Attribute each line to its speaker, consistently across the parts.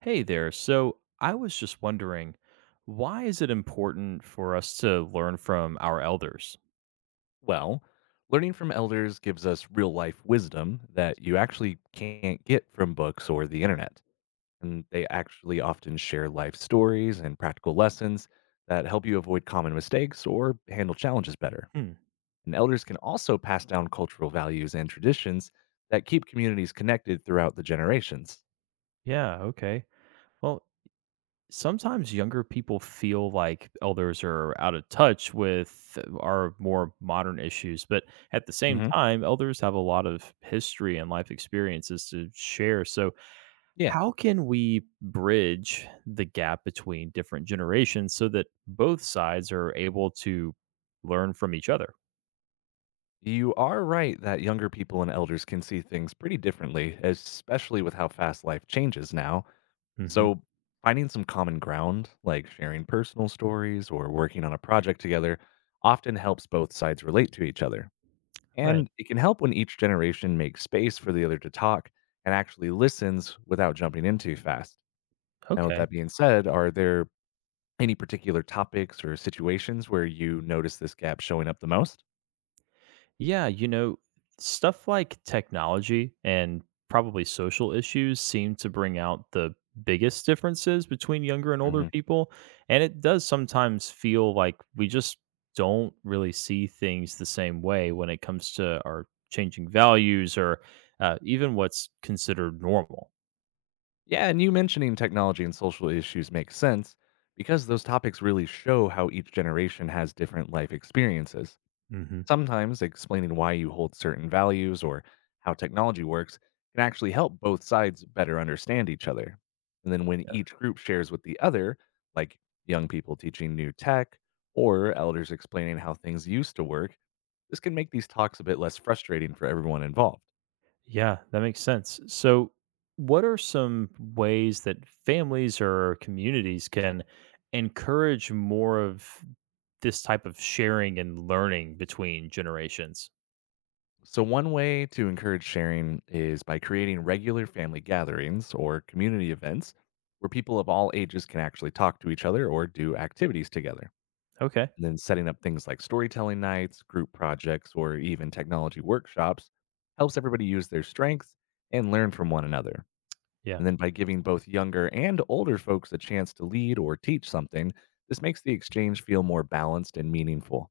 Speaker 1: Hey there. So I was just wondering, why is it important for us to learn from our elders?
Speaker 2: Well, learning from elders gives us real life wisdom that you actually can't get from books or the internet. And they actually often share life stories and practical lessons that help you avoid common mistakes or handle challenges better.
Speaker 1: Hmm.
Speaker 2: And elders can also pass down cultural values and traditions that keep communities connected throughout the generations.
Speaker 1: Yeah. Okay. Well, sometimes younger people feel like elders are out of touch with our more modern issues, but at the same
Speaker 2: Hmm.
Speaker 1: time, elders have a lot of history and life experiences to share. So,
Speaker 2: Yeah,
Speaker 1: how can we bridge the gap between different generations so that both sides are able to learn from each other?
Speaker 2: you are right that younger people and elders can see things pretty differently, especially with how fast life changes now. So, finding some common ground, like sharing personal stories or working on a project together, often helps both sides relate to each other.
Speaker 1: Right.
Speaker 2: And it can help when each generation makes space for the other to talk and actually listens without jumping in too fast. Now, with
Speaker 1: Okay.
Speaker 2: that being said, are there any particular topics or situations where you notice this gap showing up the most?
Speaker 1: Yeah. Stuff like technology and probably social issues seem to bring out the biggest differences between younger and older
Speaker 2: Hmm.
Speaker 1: people. And it does sometimes feel like we just don't really see things the same way when it comes to our changing values or even what's considered normal.
Speaker 2: Yeah, and you mentioning technology and social issues makes sense because those topics really show how each generation has different life experiences.
Speaker 1: Mm-hmm.
Speaker 2: Sometimes explaining why you hold certain values or how technology works can actually help both sides better understand each other. And then when each group shares with the other, like young people teaching new tech or elders explaining how things used to work, this can make these talks a bit less frustrating for everyone involved.
Speaker 1: Yeah, that makes sense. So, what are some ways that families or communities can encourage more of this type of sharing and learning between generations?
Speaker 2: So, one way to encourage sharing is by creating regular family gatherings or community events where people of all ages can actually talk to each other or do activities together.
Speaker 1: Okay.
Speaker 2: And then setting up things like storytelling nights, group projects, or even technology workshops helps everybody use their strengths and learn from one another.
Speaker 1: Yeah.
Speaker 2: And then by giving both younger and older folks a chance to lead or teach something, this makes the exchange feel more balanced and meaningful.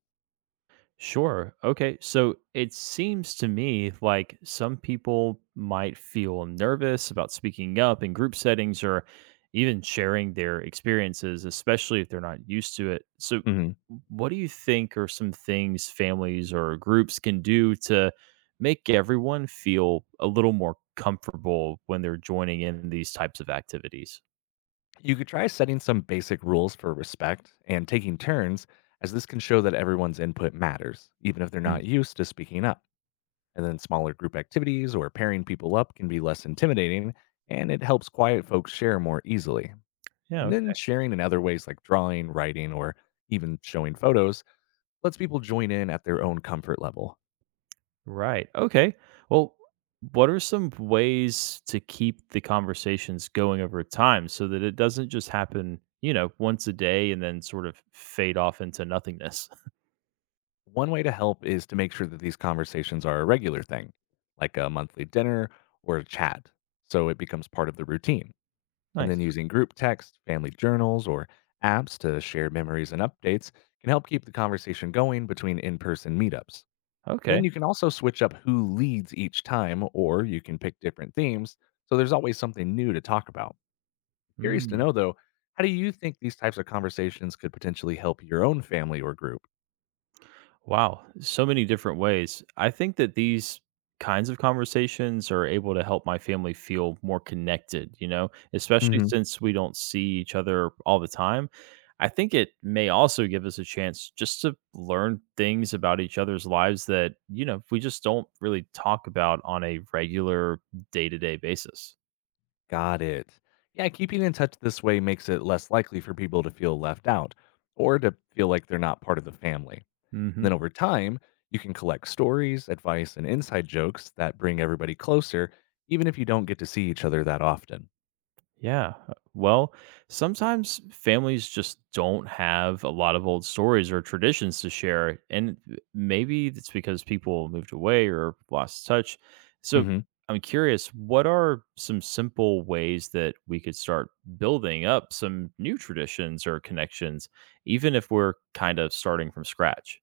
Speaker 1: Sure. Okay. So it seems to me like some people might feel nervous about speaking up in group settings or even sharing their experiences, especially if they're not used to it. So,
Speaker 2: Mhm.
Speaker 1: what do you think are some things families or groups can do to make everyone feel a little more comfortable when they're joining in these types of activities?
Speaker 2: You could try setting some basic rules for respect and taking turns, as this can show that everyone's input matters, even if they're
Speaker 1: Mm.
Speaker 2: not used to speaking up. And then smaller group activities or pairing people up can be less intimidating, and it helps quiet folks share more easily.
Speaker 1: Yeah.
Speaker 2: And then sharing in other ways like drawing, writing, or even showing photos lets people join in at their own comfort level.
Speaker 1: Right. Okay. Well, what are some ways to keep the conversations going over time so that it doesn't just happen once a day and then sort of fade off into nothingness?
Speaker 2: One way to help is to make sure that these conversations are a regular thing, like a monthly dinner or a chat, so it becomes part of the routine. And then
Speaker 1: nice.
Speaker 2: using group text, family journals, or apps to share memories and updates can help keep the conversation going between in person meetups.
Speaker 1: Okay.
Speaker 2: Then you can also switch up who leads each time, or you can pick different themes. So there's always something new to talk about. Curious to
Speaker 1: Hmm.
Speaker 2: know though, how do you think these types of conversations could potentially help your own family or group?
Speaker 1: Wow, so many different ways. I think that these kinds of conversations are able to help my family feel more connected, especially
Speaker 2: Hmm.
Speaker 1: since we don't see each other all the time. I think it may also give us a chance just to learn things about each other's lives that we just don't really talk about on a regular day to day basis.
Speaker 2: Got it. Yeah, keeping in touch this way makes it less likely for people to feel left out or to feel like they're not part of the family. And then
Speaker 1: Hmm.
Speaker 2: over time, you can collect stories, advice, and inside jokes that bring everybody closer, even if you don't get to see each other that often.
Speaker 1: Yeah. Well, sometimes families just don't have a lot of old stories or traditions to share. And maybe it's because people moved away or lost touch. So
Speaker 2: Hmm.
Speaker 1: I'm curious, what are some simple ways that we could start building up some new traditions or connections, even if we're kind of starting from scratch?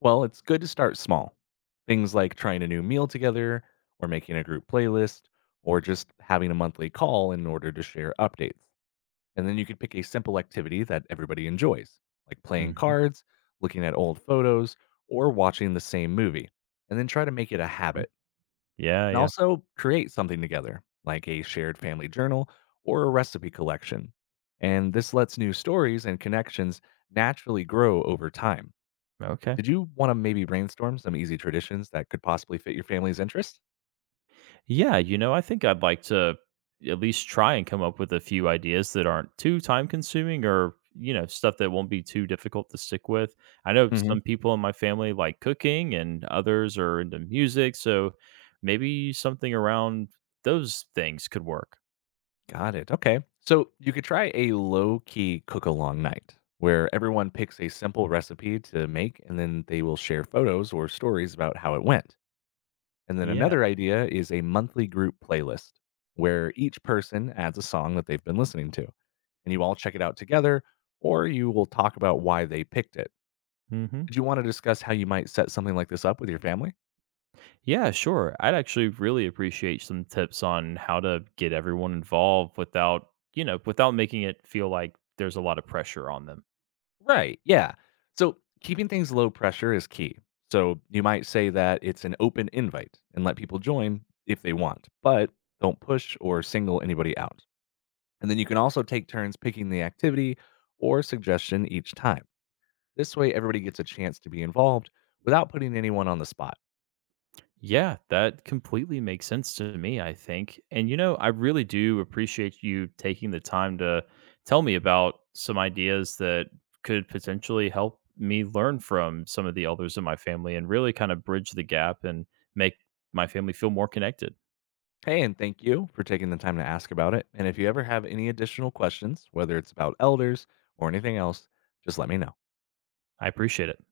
Speaker 2: Well, it's good to start small. Things like trying a new meal together, or making a group playlist, or just having a monthly call in order to share updates. And then you could pick a simple activity that everybody enjoys, like playing
Speaker 1: Hmm.
Speaker 2: cards, looking at old photos, or watching the same movie. And then try to make it a habit.
Speaker 1: Yeah.
Speaker 2: And
Speaker 1: Yeah.
Speaker 2: also create something together, like a shared family journal or a recipe collection. And this lets new stories and connections naturally grow over time.
Speaker 1: Okay.
Speaker 2: Did you wanna maybe brainstorm some easy traditions that could possibly fit your family's interest?
Speaker 1: Yeah, you know, I think I'd like to at least try and come up with a few ideas that aren't too time consuming or stuff that won't be too difficult to stick with. I know
Speaker 2: Mhm.
Speaker 1: some people in my family like cooking and others are into music. So maybe something around those things could work.
Speaker 2: Got it, okay. So you could try a low-key cook-along night where everyone picks a simple recipe to make and then they will share photos or stories about how it went. And then
Speaker 1: Yeah.
Speaker 2: another idea is a monthly group playlist where each person adds a song that they've been listening to and you all check it out together, or you will talk about why they picked it.
Speaker 1: Hmm.
Speaker 2: Did you wanna discuss how you might set something like this up with your family?
Speaker 1: Yeah, sure. I'd actually really appreciate some tips on how to get everyone involved without, you know, without making it feel like there's a lot of pressure on them.
Speaker 2: Right. Yeah. So keeping things low pressure is key. So you might say that it's an open invite and let people join if they want, but don't push or single anybody out. And then you can also take turns picking the activity or suggestion each time. This way, everybody gets a chance to be involved without putting anyone on the spot.
Speaker 1: Yeah, that completely makes sense to me, I think. And you know, I really do appreciate you taking the time to tell me about some ideas that could potentially help me learn from some of the elders in my family and really kind of bridge the gap and make my family feel more connected.
Speaker 2: Hey, and thank you for taking the time to ask about it. And if you ever have any additional questions, whether it's about elders or anything else, just let me know.
Speaker 1: I appreciate it.